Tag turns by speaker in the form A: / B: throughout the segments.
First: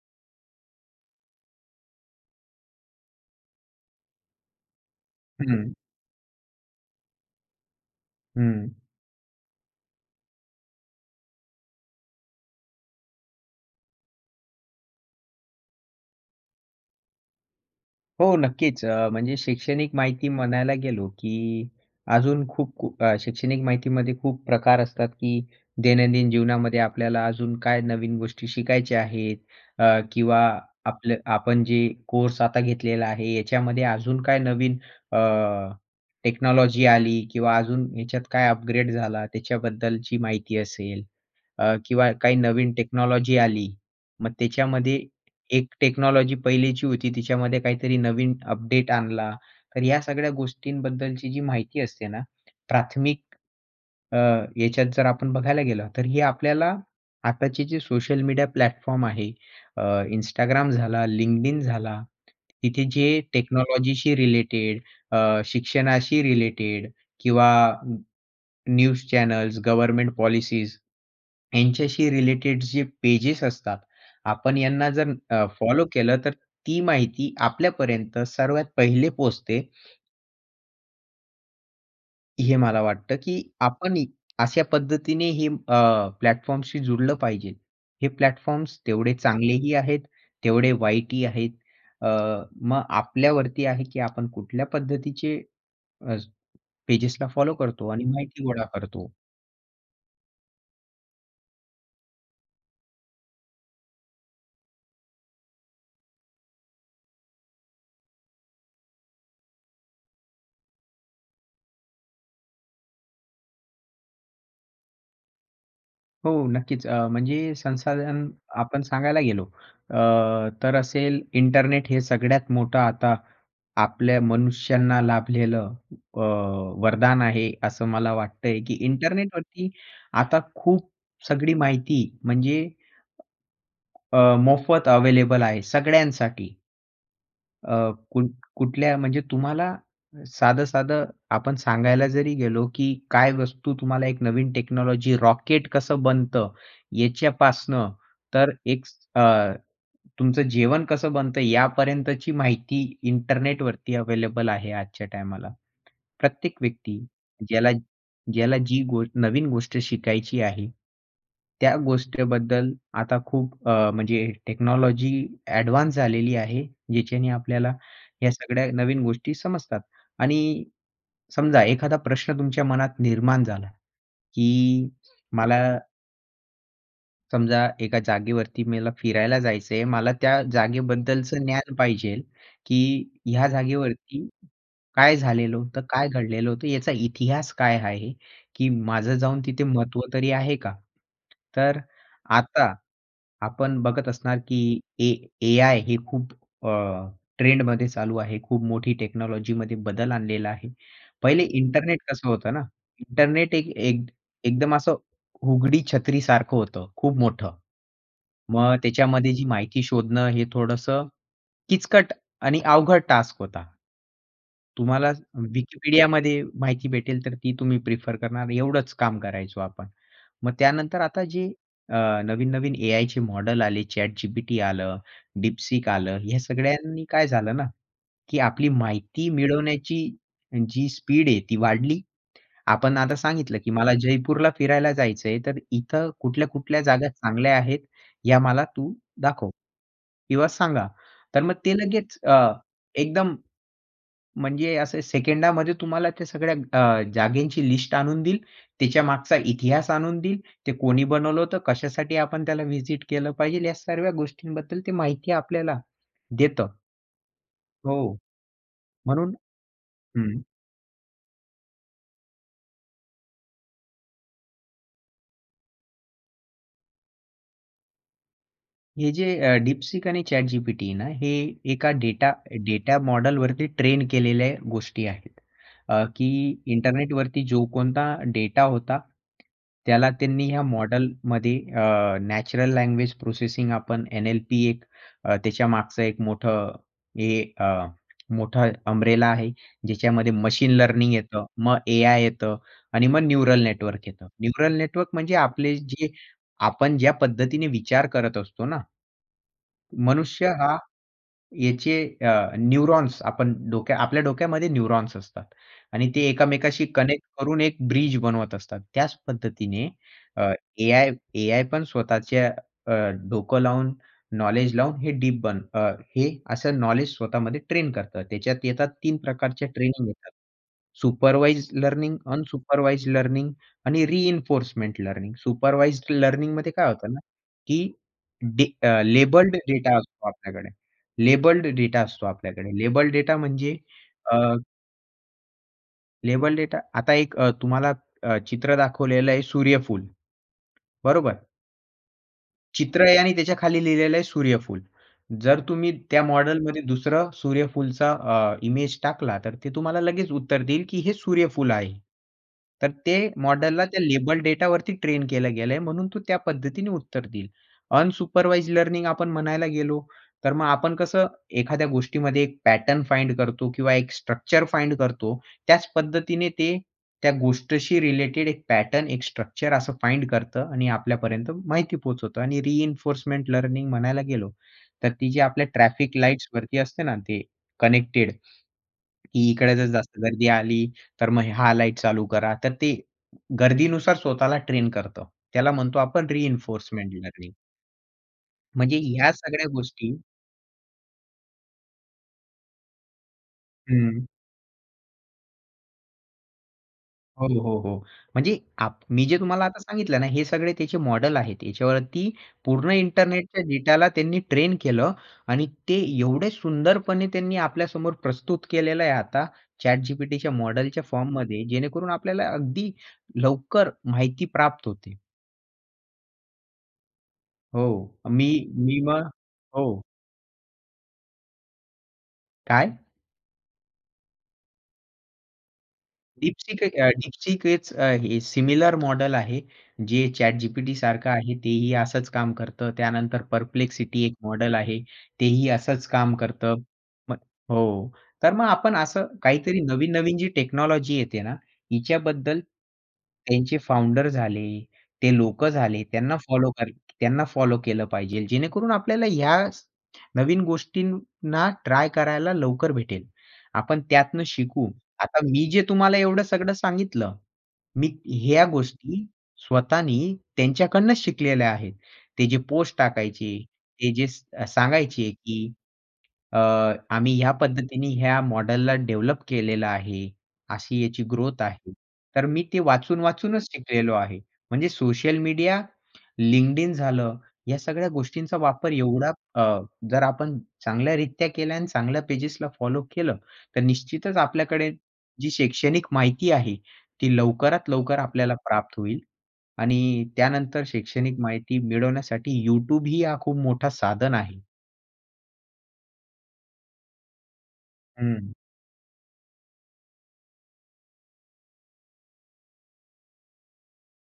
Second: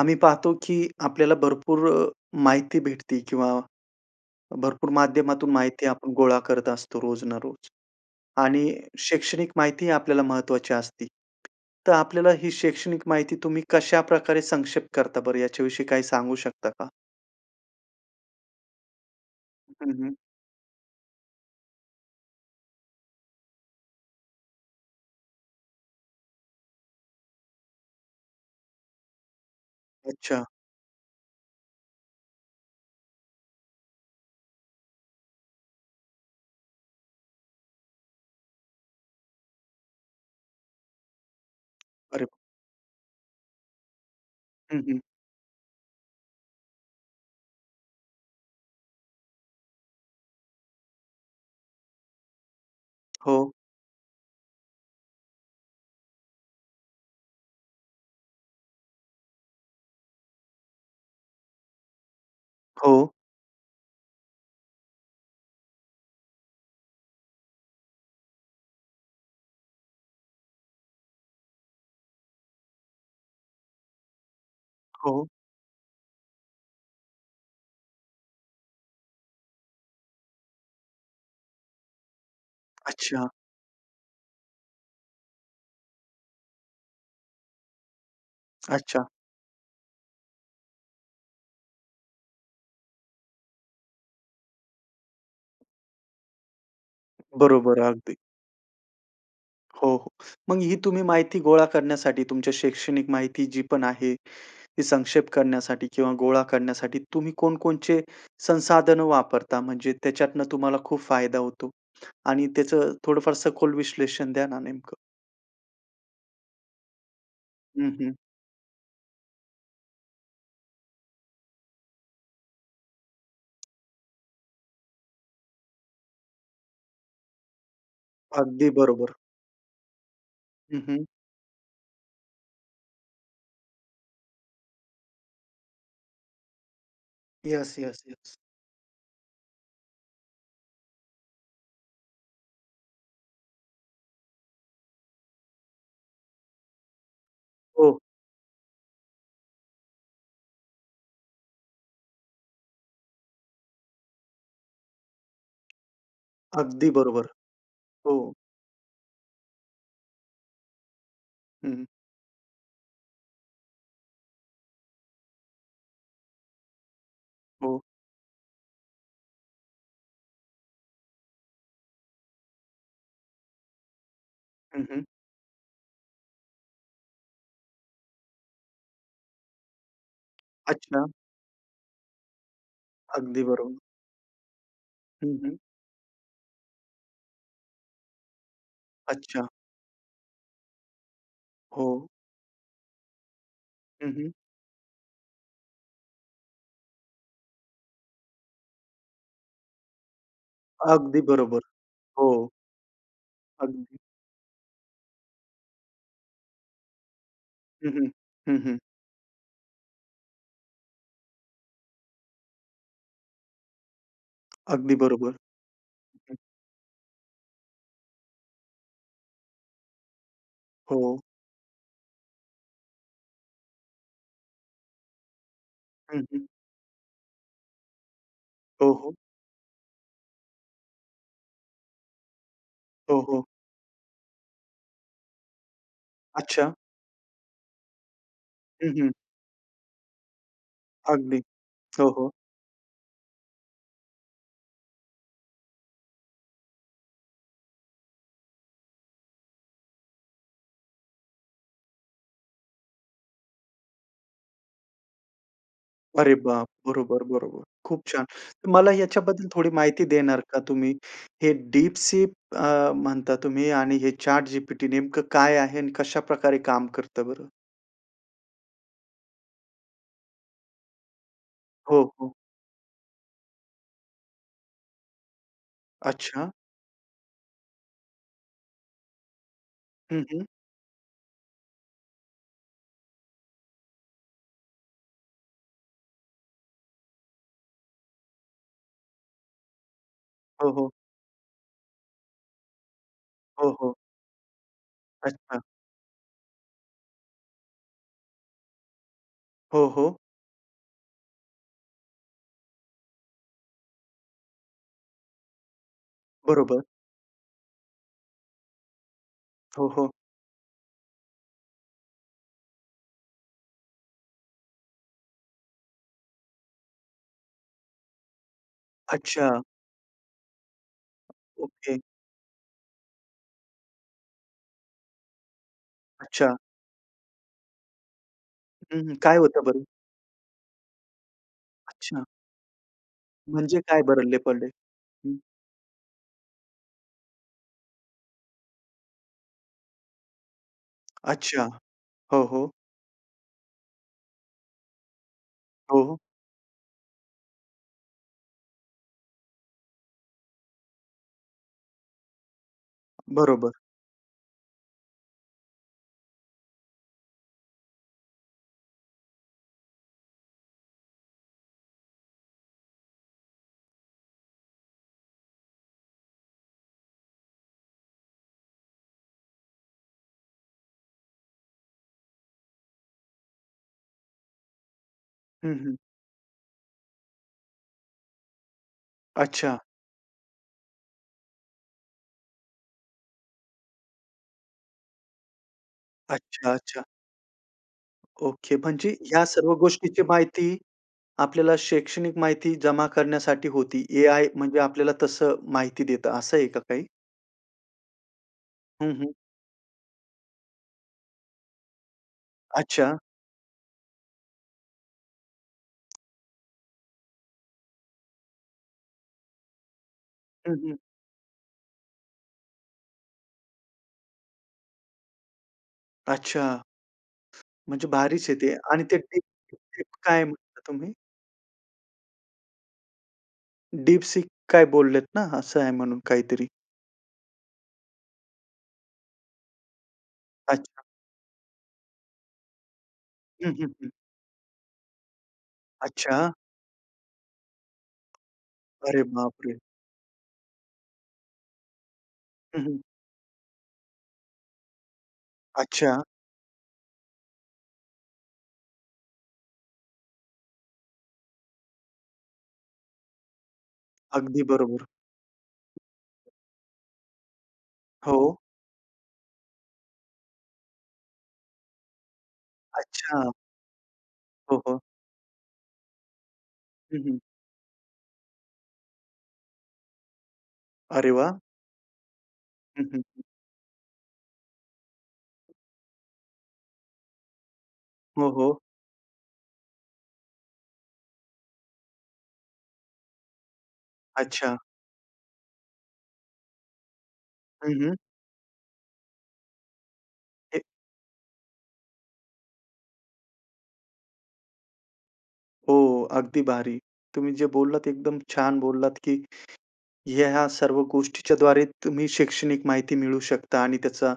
A: आम्ही पाहतो की आपल्याला भरपूर अ, माहिती भेटते किंवा भरपूर माध्यमातून
B: हं.
A: माहिती आपण गोळा करत असतो रोज ना रोज. आणि
B: हं.
A: शैक्षणिक माहिती आपल्याला महत्वाची असते. तर आपल्याला ही शैक्षणिक माहिती तुम्ही कशाप्रकारे संक्षेप करता बरं, याच्याविषयी काय सांगू शकता का?
B: हो, नक्कीच. अ, म्हणजे
A: हं,
B: शैक्षणिक
A: हं.
B: माहिती म्हणायला गेलो, की अजून खूप खूप अ, शैक्षणिक माहितीमध्ये खूप प्रकार असतात की दैनंदिन जीवनामध्ये आपल्याला अजून काय नवीन गोष्टी शिकायच्या आहेत अ, किंवा
A: अच्छा.
B: आपलं आपल आपण जे कोर्स आता घेतलेला आहे, याच्यामध्ये अजून काय नवीन अ, टेक्नॉलॉजी आली किंवा अजून याच्यात काय अपग्रेड झाला त्याच्याबद्दलची माहिती असेल. अ, किंवा
A: अरे!
B: काही नवीन टेक्नॉलॉजी आली. मग
A: हं,
B: त्याच्यामध्ये
A: हं.
B: एक टेक्नॉलॉजी पहिलीची होती त्याच्यामध्ये काहीतरी नवीन अपडेट आणला. तर या सगळ्या गोष्टींबद्दलची जी माहिती असते ना, प्राथमिक
A: हो.
B: अ, ह्याच्यात जर आपण बघायला गेलो, तर हे आपल्याला आताचे जे सोशल मीडिया प्लॅटफॉर्म आहे अ, Instagram झाला, LinkedIn झाला तिथे
A: हो.
B: जे टेक्नॉलॉजीशी रिलेटेड अ, शिक्षणाशी रिलेटेड किंवा न्यूज चॅनल्स, गव्हर्नमेंट पॉलिसीज, ह्यांच्याशी रिलेटेड जे पेजेस असतात, आपण यांना जर
A: हो.
B: अ, फॉलो केलं, तर ती माहिती आपल्यापर्यंत सर्वात पहिले पोहचते. हे मला वाटतं
A: अच्छा.
B: की आपणही अशा पद्धतीने हे अ, प्लॅटफॉर्म्सशी जुडलं पाहिजे. हे प्लॅटफॉर्म्स
A: अच्छा.
B: तेवढे चांगलेही आहेत, तेवढे वाईटही आहेत. अ, मग आपल्यावरती आहे की आपण कुठल्या पद्धतीचे पेजेसला फॉलो
A: बरोबर,
B: करतो. आणि
A: अगदी.
B: माहिती गोळा करतो.
A: हो, हो. मग ही तुम्ही माहिती गोळा करण्यासाठी तुमच्या शैक्षणिक माहिती जी पण आहे. ती संक्षेप करण्यासाठी किंवा गोळा करण्यासाठी तुम्ही कोणकोणचे संसाधन वापरता? म्हणजे त्याच्यातनं तुम्हाला खूप फायदा होतो? आणि त्याचं थोडंफार सखोल विश्लेषण द्या ना नेमकं.
B: हो. नक्कीच. अ, म्हणजे
A: हं, हं.
B: संसाधन आपण सांगायला गेलो, अ, तर असेल, इंटरनेट हे सगळ्यात मोठं आता, आपल्या मनुष्यांना लाभलेलं अ, वरदान आहे. असं मला वाटतंय,
A: अगदी
B: की
A: बरोबर.
B: इंटरनेटवरती आता
A: हं,
B: खूप
A: हं.
B: सगळी माहिती म्हणजे अ, मोफत अवेलेबल आहे सगळ्यांसाठी.
A: येस,
B: अ,
A: येस,
B: कुट्
A: येस.
B: कुठल्या म्हणजे तुम्हाला साधं-साधं आपण सांगायला जरी गेलो, की काय वस्तू तुम्हाला एक नवीन टेक्नॉलॉजी, रॉकेट कसं बनतं? याच्यापासनं,
A: हो.
B: तर एक अ, तुमचं जेवण कसं बनतं? यापर्यंतची माहिती इंटरनेटवरती अवेलेबल आहे आजच्या टायमाला. प्रत्येक
A: अगदी
B: व्यक्ती
A: बरोबर.
B: ज्याला
A: हो.
B: ज्याला जी गो नवीन गोष्ट शिकायची आहे. त्या
A: हं.
B: गोष्टीबद्दल आता खूप अ, म्हणजे टेक्नॉलॉजी ॲडवान्स झालेली आहे. ज्याच्याने आपल्याला
A: हो.
B: ह्या सगळ्या नवीन गोष्टी समजतात. आणि समजा एखादा प्रश्न तुमच्या मनात निर्माण झाला,
A: हं,
B: की
A: हं.
B: मला समजा एका जागेवरती मेल फिरायला जायचं आहे मला त्या
A: अच्छा.
B: जागेबद्दलचं ज्ञान पाहिजेल, की
A: अगदी
B: ह्या
A: बरोबर.
B: जागेवरती काय
A: हं, हं.
B: झालेलं होतं? काय घडलेलं होतं? याचा इतिहास काय आहे? की माझं जाऊन
A: अच्छा.
B: तिथे महत्व तरी आहे का? तर
A: हो.
B: आता आपण बघत
A: हं, हं.
B: असणार, की ए एआय हे खूप अ, ट्रेंडमध्ये चालू आहे. खूप मोठी टेक्नॉलॉजीमध्ये बदल आणलेला आहे.
A: अगदी
B: पहिले
A: बरोबर.
B: इंटरनेट कसं
A: हो.
B: होतं ना इंटरनेट एक
A: अगदी.
B: एक एकदम असं उघडी छत्री सारखं होतं. खूप मोठं.
A: हं, हं. हं,
B: मग
A: हं.
B: त्याच्यामध्ये जी माहिती शोधणं हे थोडंस किचकट आणि अवघड टास्क होता.
A: अगदी
B: तुम्हाला
A: बरोबर. हं.
B: Wikipediaमध्ये माहिती भेटेल तर ती तुम्ही प्रिफर करणार एवढंच काम करायचो आपण. मग त्यानंतर
A: हो.
B: आता जे अ, नवीन-नवीन एआयचे मॉडेल आले ChatGPT आलं, DeepSeek आलं
A: हं,
B: ह्या
A: हं.
B: सगळ्यांनी काय झालं ना, की आपली
A: हो, हो.
B: माहिती मिळवण्याची जी स्पीड आहे ती वाढली. आपण आता
A: हो, हो.
B: सांगितलं, की मला जयपूरला फिरायला जायचं आहे तर इथं
A: अच्छा.
B: कुठल्या-कुठल्या जागा चांगल्या आहेत या मला
A: हं,
B: तू
A: हं
B: दाखव किंवा सांगा. तर
A: अगदी.
B: मग ते
A: हो,
B: लगेच
A: हो.
B: अ, एकदम, म्हणजे अस सेकंडामध्ये तुम्हाला त्या सगळ्या अ, जागेची लिस्ट आणून देईल. त्याच्या मागचा इतिहास आणून देईल, ते कोणी बनवलं होतं, कशासाठी आपण त्याला व्हिजिट केलं पाहिजे या सर्व्या गोष्टींबद्दल ते माहिती आपल्याला
A: अरे बाप!
B: देतं
A: बरोबर-बरोबर. खूप
B: हो.
A: छान. तर मला
B: म्हणून
A: याच्याबद्दल थोडी माहिती देणार
B: हं.
A: का तुम्ही? हे DeepSeek अ, म्हणता तुम्ही आणि हे ChatGPT नेमकं काय आहे? आणि कशाप्रकारे काम करतं बरं?
B: हे जे अ, DeepSeek आणि ChatGPT आहे ना हे एका
A: हो,
B: डेटा
A: हो.
B: डेटा मॉडेल वरती ट्रेन केलेल्या गोष्टी आहेत. अ, की
A: अच्छा!
B: इंटरनेटवरती जो कोणता डेटा होता. त्याला
A: हं, हं.
B: त्यांनी या मॉडेलमध्ये अ, नॅचरल लँग्वेज प्रोसेसिंग आपण एन-एल-पी एक अ, त्याच्या मागचं एक मोठं हे अ, मोठा अम्ब्रेला आहे. ज्याच्यामध्ये
A: हो,
B: मशीन
A: हो.
B: लर्निंग येतं, मग एआय येतं आणि मग न्यूरल
A: हो, हो.
B: नेटवर्क येत. न्यूरल नेटवर्क म्हणजे
A: अच्छा.
B: आपले जे आपण ज्या पद्धतीने विचार करत असतो ना.
A: हो, हो.
B: मनुष्य हा याचे अ, न्यूरॉन्स आपण डोक्या आपल्या डोक्यामध्ये न्यूरॉन्स असतात. आणि ते
A: बरोबर.
B: एकामेकांशी कनेक्ट करून एक ब्रिज बनवत असतात. त्याच
A: हो,
B: पद्धतीने
A: हो.
B: अ, एआय एआय पण स्वतःच्या अ, डोकं लावून नॉलेज लावून हे डीप बन अ, हे असं नॉलेज स्वतःमध्ये ट्रेन करतात. त्याच्यात येतात 3
A: अच्छा!
B: प्रकारचे ट्रेनिंग येतात. Supervised
A: okay.
B: Learning, unsupervised learning आणि रिइन्फोर्समेंट लर्निंग. सुपरवाइज्ड
A: अच्छा.
B: लर्निंगमध्ये काय होतं ना की डी
A: हं,
B: अ,
A: हं. काय
B: लेबल्ड
A: होतं बरं?
B: डेटा असतो आपल्याकडे लेबल्ड डेटा
A: अच्छा!
B: असतो आपल्याकडे. लेबल्ड डेटा म्हणजे
A: म्हणजे काय बरं
B: अ
A: लेबल्ड डे? हं.
B: लेबल डेटा आता एक अ, तुम्हाला अ, चित्र दाखवलेलं आहे सूर्यफूल, बरोबर
A: अच्छा. हो, हो.
B: चित्र आहे आणि त्याच्या खाली लिहिलेलं आहे सूर्यफूल. जर तुम्ही
A: हो, हो.
B: त्या मॉडेलमध्ये दुसरं सूर्यफूलचा अ, इमेज टाकला, तर ते तुम्हाला लगेच उत्तर देईल, की हे सूर्यफूल आहे. तर ते
A: बरोबर.
B: मॉडेलला त्या लेबल डेटावरती ट्रेन केलं गेलं म्हणून तो त्या पद्धतीने उत्तर देईल. अनसुपरवाइज्ड लर्निंग आपण म्हणायला गेलो, तर मग आपण कसं एखाद्या गोष्टीमध्ये एक पॅटर्न फाइंड करतो किंवा एक स्ट्रक्चर फाइंड करतो. त्याच पद्धतीने ते त्या गोष्टीशी रिलेटेड एक पॅटर्न एक स्ट्रक्चर असं फाइंड करतं आणि आपल्यापर्यंत माहिती पोहोचवतं आणि रिइन्फोर्समेंट लर्निंग म्हणायला गेलो, तर ती जे आपल्या
A: हं, हं.
B: ट्रॅफिक लाईट्सवरती असते ना, ते कनेक्टेड, की इकडे
A: अच्छा.
B: जर जास्त गर्दी आली, तर मग ह्या लाईट चालू करा. तर ते गर्दीनुसार स्वतःला ट्रेन करतं. त्याला म्हणतो आपण
A: अच्छा-अच्छा.
B: Reinforcement learning.
A: ओके.
B: म्हणजे
A: म्हणजे
B: ह्या
A: ह्या
B: सगळ्या
A: सर्व
B: गोष्टी
A: गोष्टीची माहिती आपल्याला शैक्षणिक माहिती जमा करण्यासाठी होती.
B: हं.
A: एआय म्हणजे आपल्याला तसं माहिती देतं असं आहे का काही?
B: हो, हो, हो. म्हणजे आप
A: हं,
B: मी
A: हं.
B: जे तुम्हाला आता सांगितलं ना हे सगळे त्याचे मॉडेल आहेत. याच्यावरती पूर्ण
A: अच्छा.
B: इंटरनेटच्या डेटाला त्यांनी ट्रेन केलं आणि ते एवढे सुंदरपणे त्यांनी आपल्यासमोर प्रस्तुत केलेलं आहे आता ChatGPTच्या
A: हं, हं.
B: मॉडेलच्या फॉर्ममध्ये जेणेकरून आपल्याला अगदी लवकर माहिती प्राप्त होते.
A: अच्छा!
B: हो
A: म्हणजे
B: मी
A: भारीच आहे ते.
B: मी
A: आणि ते
B: मग हो.
A: DeepSeek काय म्हणला तुम्ही?
B: काय?
A: DeepSeek काय बोललेत ना? असं आहे म्हणून काहीतरी.
B: DeepSeek एक अ, DeepSeekच अ, हे सिमिलर मॉडेल आहे जे
A: अच्छा.
B: ChatGPTसारखं आहे तेही असच काम करतं. त्यानंतर
A: हं, हं, हं.
B: Perplexity एक मॉडेल आहे. तेही असंच काम
A: अच्छा, हां.
B: करतं. मग हो. तर मग आपण
A: अरे
B: असं
A: बापरे!
B: काहीतरी नवीन-नवीन जी टेक्नॉलॉजी येते ना, हिच्याबद्दल
A: हं, हं.
B: त्यांचे फाउंडर झाले, ते लोकं झाले,
A: अच्छा.
B: त्यांना फॉलो कर त्यांना फॉलो केलं पाहिजेल. जेणेकरून आपल्याला ह्या स नवीन गोष्टींना ट्राय करायला लवकर भेटेल. आपण त्यातनं
A: अगदी
B: शिकू.
A: बरोबर.
B: आता मी जे तुम्हाला एवढं सगळं सांगितलं, मी
A: हो.
B: ह्या गोष्टी स्वतःनी त्यांच्याकडनंच शिकलेल्या आहेत. ते जे पोस्ट
A: अच्छा.
B: टाकायचे, ते जे स अ,
A: हो, हो.
B: सांगायचे की अ,
A: हं,
B: आम्ही
A: हं.
B: ह्या पद्धतीने या मॉडेलला डेव्हलप केलेलं आहे, अशी याची
A: अरे वाह!
B: ग्रोथ आहे. तर मी ते
A: हं, हं, हं.
B: वाचून-वाचूनच शिकलेलो आहे. म्हणजे सोशल मीडिया, LinkedIn झालं या सगळ्या
A: हो,
B: गोष्टींचा
A: हो.
B: वापर एवढा अ, जर आपण चांगल्यारित्या केल्या आणि चांगल्या पेजेसला फॉलो केलं, तर निश्चितच
A: अच्छा!
B: आपल्याकडे जी शैक्षणिक माहिती आहे ती लवकरात
A: हं, हं.
B: लवकर आपल्याला प्राप्त होईल. आणि
A: हे
B: त्यानंतर शैक्षणिक माहिती मिळवण्यासाठी YouTubeही हा खूप मोठा साधन आहे.
A: हो, अगदी भारी. तुम्ही जे बोललात एकदम
B: हं.
A: छान बोललात की हे ह्या सर्व गोष्टीच्याद्वारे तुम्ही शैक्षणिक माहिती मिळवू शकता आणि त्याचा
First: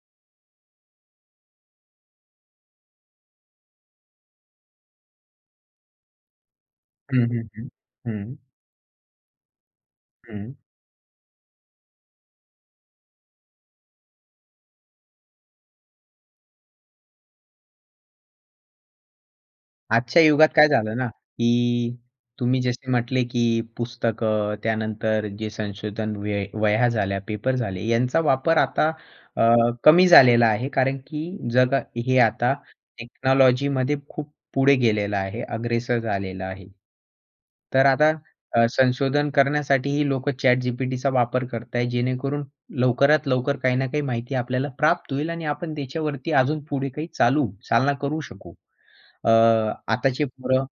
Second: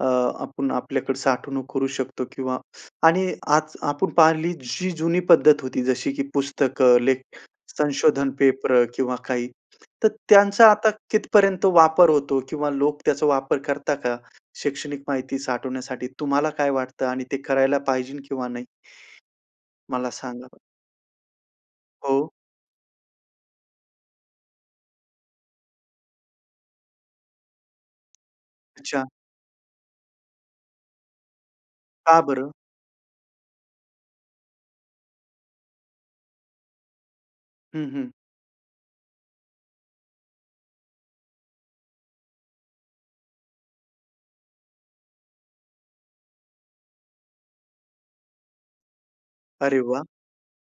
A: अ, आपण आपल्याकडे साठवणूक करू शकतो किंवा आणि आज आपण पाहिली जी जुनी पद्धत होती जशी की पुस्तकं, लेख,
B: हं, हं, हं,
A: संशोधन
B: हं.
A: पेपर किंवा काही. तर
B: हं.
A: त्यांचा आता कितपर्यंत वापर होतो? किंवा लोक त्याचा वापर करतात का? शैक्षणिक माहिती साठवण्यासाठी तुम्हाला काय वाटतं आणि ते करायला पाहिजे किंवा नाही? मला
B: आजच्या युगात
A: सांगा.
B: काय झालं ना की
A: हो.
B: तुम्ही जसे म्हटले की पुस्तकं त्यानंतर जे संशोधन व वह्या झाल्या, पेपर झाले यांचा वापर आता
A: अच्छा.
B: अ, कमी झालेला आहे. कारण की जग हे
A: का बरं?
B: आता टेक्नॉलॉजीमध्ये खूप पुढे गेलेलं आहे. अग्रेसर झालेलं आहे.
A: हं,
B: तर
A: हं.
B: आता अ, संशोधन करण्यासाठी ही लोक ChatGPTचा वापर करता आहेत. जेणेकरून लवकरात लवकर काही ना काही माहिती आपल्याला प्राप्त होईल आणि आपण त्याच्यावरती अजून पुढे काही चालू चालना करू शकू. अ,
A: अरे वाह!
B: आताची पोरं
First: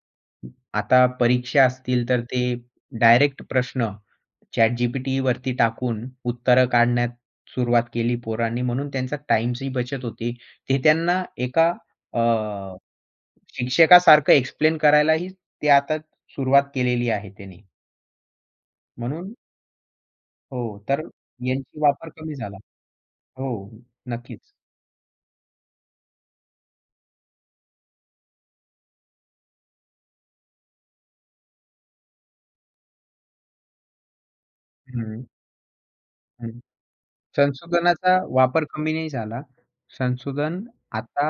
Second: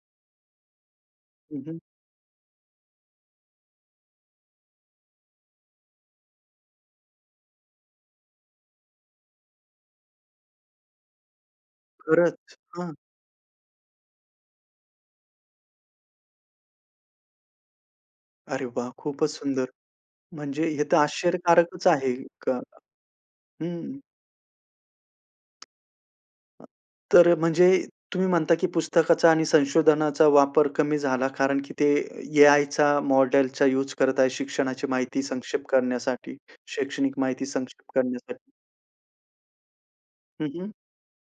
B: आता
A: हं,
B: परीक्षा
A: हं.
B: असतील तर ते डायरेक्ट प्रश्न ChatGPTवरती टाकून उत्तरं काढण्यास सुरुवात केली पोरांनी, म्हणून त्यांचा टाईमची ही बचत होते. ते त्यांना एका अ,
A: खरंच. हं.
B: शिक्षकासारखं एक्सप्लेन करायलाही ते आता सुरुवात केलेली आहे त्याने.
A: अरे वाह! खूपच
B: म्हणून
A: सुंदर म्हणजे
B: हो,
A: हे तर
B: तर यांची
A: आश्चर्यकारकच आहे
B: वापर कमी
A: एक
B: झाला. हो,
A: हं.
B: नक्कीच.
A: अ, तर म्हणजे तुम्ही म्हणता की पुस्तकाचा आणि संशोधनाचा वापर कमी झाला, कारण की ते एआयचा मॉडेलचा यूज करताय शिक्षणाची माहिती
B: हं.
A: संक्षेप करण्यासाठी,
B: हं.
A: शैक्षणिक माहिती संक्षेप
B: संशोधनाचा
A: करण्यासाठी.
B: वापर कमी नाही झाला.
A: हं,
B: संशोधन
A: हं.
B: आता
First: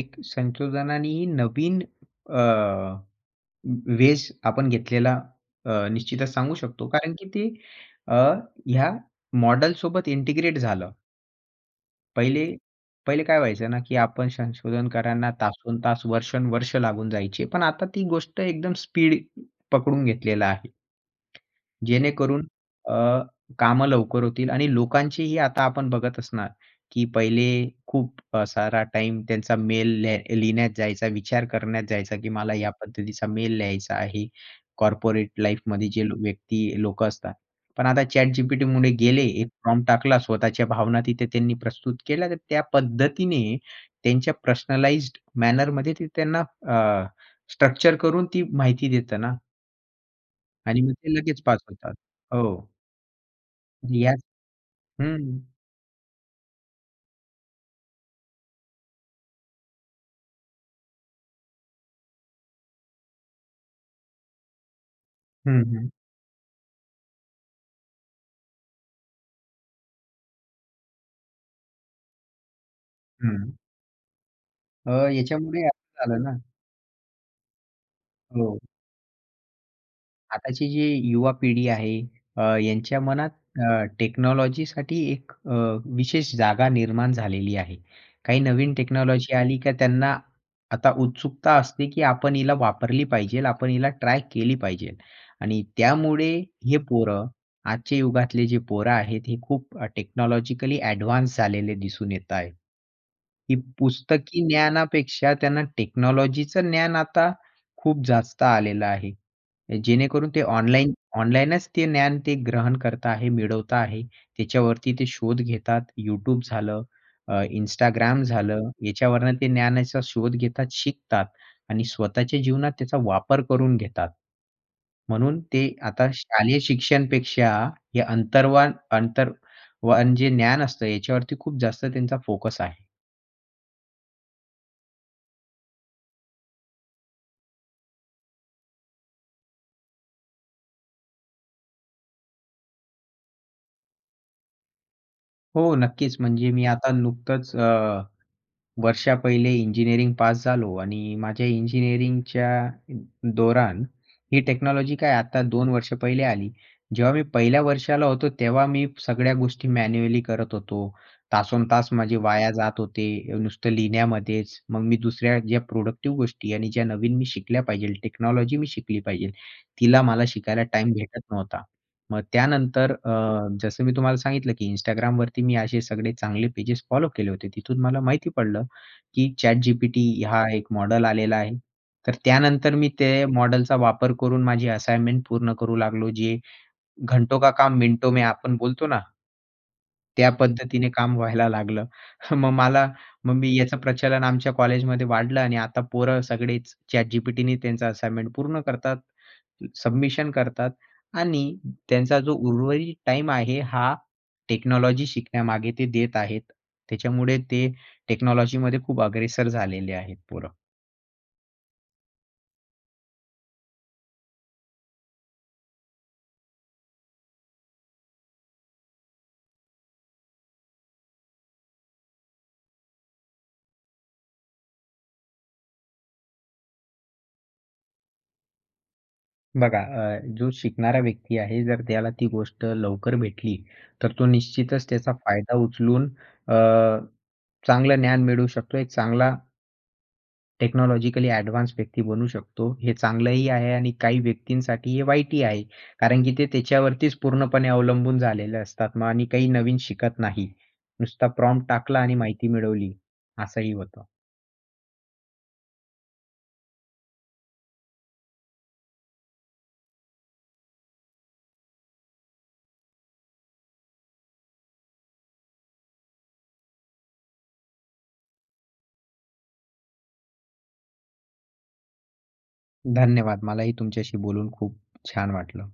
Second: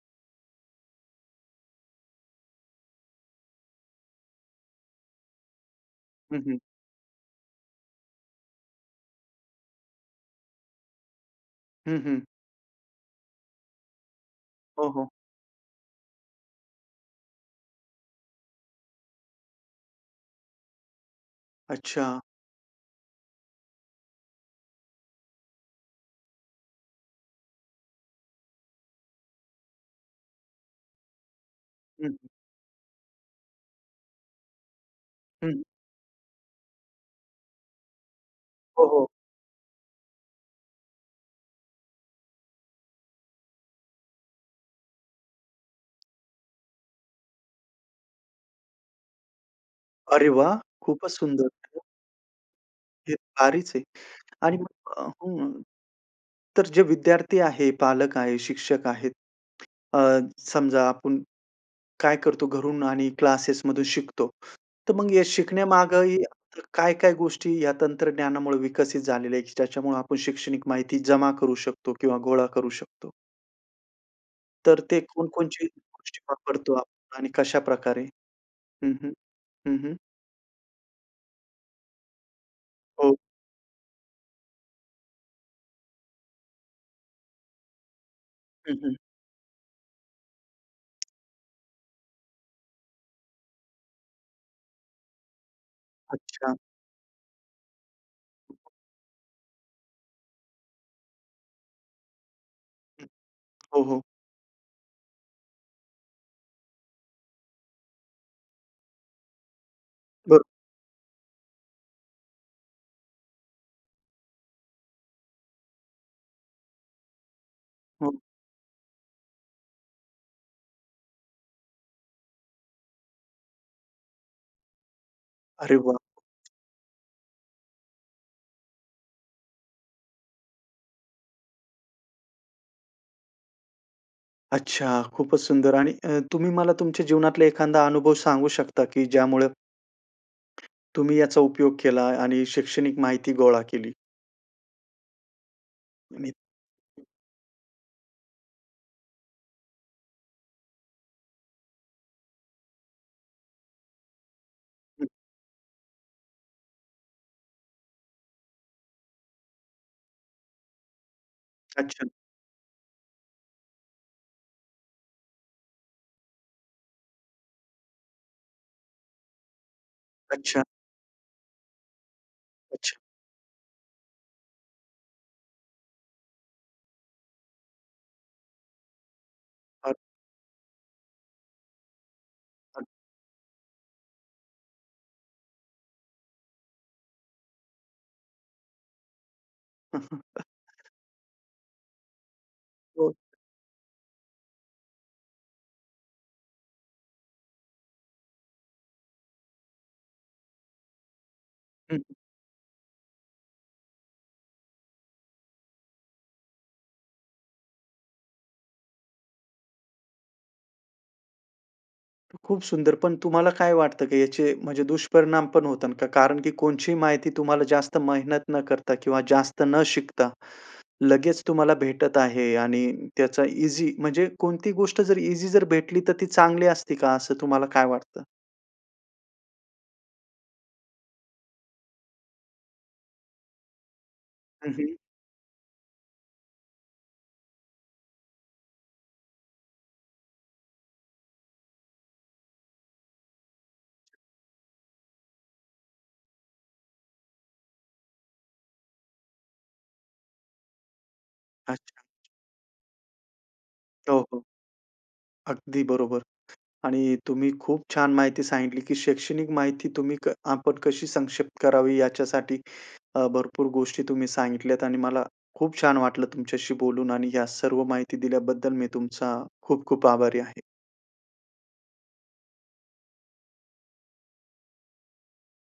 B: एक संशोधनाने नवीन अ, वेष आपण घेतलेला अ, निश्चितच
A: हं,
B: सांगू
A: हं.
B: शकतो कारण की ते अ, ह्या मॉडेलसोबत इंटिग्रेट झालं.
A: हं, हं.
B: पहिले पहिले काय व्हायचं ना की आपण
A: हो, हो.
B: संशोधनकारांना तासंतास वर्षोनवर्ष लागून जायची पण आता ती गोष्ट एकदम स्पीड पकडून घेतलेलं आहे.
A: अच्छा.
B: जेणेकरून अ, कामं लवकर होतील आणि लोकांचीही आता आपण बघत असणार की पहिले खूप अ, सारा टाईम त्यांचा मेल लेह लिहिण्यात जायचा, विचार करण्यात जायचा
A: हं.
B: की मला या पद्धतीचा मेल लिहायचा आहे. कॉर्पोरेट
A: हं.
B: लाईफमध्ये जे व्यक्ती लोक असतात. पण आता
A: हो,
B: ChatGPTमध्ये
A: हो.
B: गेले, एक फॉर्म टाकला, स्वतःच्या भावना तिथे त्यांनी प्रस्तुत केल्या, तर त्या पद्धतीने त्यांच्या पर्सनलाईज्ड मॅनरमध्ये ते त्यांना अ, स्ट्रक्चर करून ती माहिती देत ना.
A: अरे वाह!
B: आणि मग
A: खूपच
B: ते लगेच
A: सुंदर.
B: पास होतात. हो.
A: हे भारीच आहे!
B: तुम्ही याच
A: आणि मग
B: हं.
A: हं, तर जे विद्यार्थी आहे, पालक आहे, शिक्षक आहेत, अ, समजा आपण, काय करतो घरून आणि क्लासेसमधून शिकतो, तर मग या
B: हं, हं.
A: शिकण्यामागेही काय-काय गोष्टी या तंत्रज्ञानामुळे विकसित झालेल्या आहेत, त्याच्यामुळं आपण शैक्षणिक माहिती जमा करू शकतो किंवा गोळा करू शकतो?
B: हं.
A: तर
B: अ,
A: ते
B: याच्यामुळे
A: कोणकोणचे
B: असं
A: गोष्टी
B: झालं ना
A: वापरतो आप आणि कशाप्रकारे?
B: हो.
A: हं, हं. हं, हं.
B: आताची जी युवा पिढी आहे, अ, त्यांच्या
A: हो.
B: मनात अ, टेक्नॉलॉजीसाठी एक अ, विशेष जागा निर्माण झालेली आहे. काही नवीन
A: हं, हं.
B: टेक्नॉलॉजी आली का, त्यांना आता उत्सुकता असते की आपण हिला वापरली पाहिजेल, आपण हिला ट्राय केली पाहिजेल. आणि त्यामुळे
A: अच्छा.
B: हे पोरं, आजच्या युगातले जे पोरं आहेत, हे खूप टेक्नॉलॉजिकली ॲडवान्स झालेले दिसून येत आहेत.
A: हं,
B: ही
A: हो, हो.
B: पुस्तकी ज्ञानापेक्षा त्यांना टेक्नॉलॉजीचं ज्ञान आता खूप जास्त आलेलं आहे. जेणेकरून ते
A: बरं.
B: ऑनलाईन ऑनलाईनच ते ज्ञान ते ग्रहण करत आहेत, मिळवत आहेत. त्याच्यावरती ते शोध घेतात, YouTube झालं, अ,
A: हो.
B: Instagram झालं, याच्यावरून ते ज्ञानाचा शोध घेतात, शिकतात आणि स्वतःच्या जीवनात त्याचा वापर करून घेतात. म्हणून ते
A: अरे वाह!
B: आता शालेय शिक्षणापेक्षा हे अंतर्वान, अंतर वान जे ज्ञान असतं, याच्यावरती खूप जास्त त्यांचा फोकस आहे.
A: अच्छा, खूपच सुंदर आणि अ, तुम्ही मला तुमच्या जीवनातला एखादा अनुभव सांगू शकता की ज्यामुळे तुम्ही याचा उपयोग केला आणि शैक्षणिक माहिती गोळा केली?
B: हो, नक्कीच.
A: मी
B: म्हणजे मी आता नुकतंच अ, वर्षा पहिले इंजिनिअरिंग पास झालो आणि माझ्या इंजिनिअरिंगच्या अ, दौरान ही टेक्नॉलॉजी काय, आता 2 वर्षां पहिले आली. जेव्हा मी पहिल्या वर्षाला होतो, तेव्हा मी सगळ्या गोष्टी मॅन्युअली करत होतो. तासंतास
A: अच्छा.
B: माझे वाया जात होते. नुसतं लिहिण्यामध्येच. मग मी दुसऱ्या ज्या प्रोडक्टिव्ह गोष्टी आणि ज्या नवीन मी शिकल्या पाहिजेल, टेक्नॉलॉजी मी शिकली पाहिजेल, तिला मला शिकायला
A: अच्छा.
B: टाईम भेटत नव्हता. मग त्यानंतर
A: अच्छा.
B: अ, जसं मी तुम्हाला सांगितलं की Instagramवरती मी असे सगळे चांगले पेजेस फॉलो केले होते. तिथून मला माहिती पडलं की
A: अ
B: ChatGPT हा एक मॉडेल आलेला आहे. तर त्यानंतर
A: अच
B: मी ते मॉडेलचा वापर करून माझी असाइनमेंट पूर्ण करू लागलो. जे "घंटो का काम मिनटों में" आपण बोलतो ना? त्या पद्धतीने काम व्हायला लागलं. मग मला
A: हो.
B: मग मी याचं प्रचलन आमच्या कॉलेजमध्ये वाढलं आणि आता पोरं सगळेच ChatGPTने त्यांचं असाइनमेंट पूर्ण करतात, सबमिशन करतात आणि
A: हं.
B: त्यांचा जो उर्वरित टाईम आहे, हा टेक्नॉलॉजी शिकण्यामागे ते देत आहेत. त्याच्यामुळे ते टेक्नॉलॉजीमध्ये खूप अग्रेसर झालेले आहेत पोरं.
A: खूप सुंदर, पण तुम्हाला काय वाटतं की याचे म्हणजे दुष्परिणाम पण होतात का? कारण की कोणचीही माहिती तुम्हाला जास्त मेहनत न करता किंवा जास्त न शिकता लगेच तुम्हाला भेटत आहे आणि त्याचा इझी म्हणजे कोणती गोष्ट जर इझी जर भेटली तर ती चांगली असते का, असं तुम्हाला काय वाटतं?
B: बघा, अ, जो शिकणारा व्यक्ती आहे जर त्याला ती गोष्ट लवकर भेटली, तर तो
A: हं,
B: निश्चितच
A: हं.
B: त्याचा फायदा उचलून अ, चांगलं ज्ञान मिळवू शकतो. एक चांगला टेक्नॉलॉजिकली ॲडव्हान्स व्यक्ती बनू शकतो. हे चांगलंही आहे आणि काही व्यक्तींसाठी हे वाईटही आहे. कारण की ते त्याच्यावरतीच पूर्णपणे अवलंबून झालेले असतात मग आणि काही नवीन शिकत नाही. नुसता प्रॉम्प्ट टाकला
A: अच्छा.
B: आणि माहिती मिळवली असंही होतं.
A: हो, हो. अगदी बरोबर. आणि तुम्ही खूप छान माहिती सांगितली की शैक्षणिक माहिती तुम्ही क आपण कशी संक्षिप्त करावी याच्यासाठी अ, भरपूर गोष्टी तुम्ही सांगितल्यात आणि मला खूप छान वाटलं तुमच्याशी बोलून आणि या सर्व माहिती दिल्याबद्दल मी तुमचा खूप खूप आभारी आहे.
B: धन्यवाद. मलाही तुमच्याशी बोलून खूप छान वाटलं.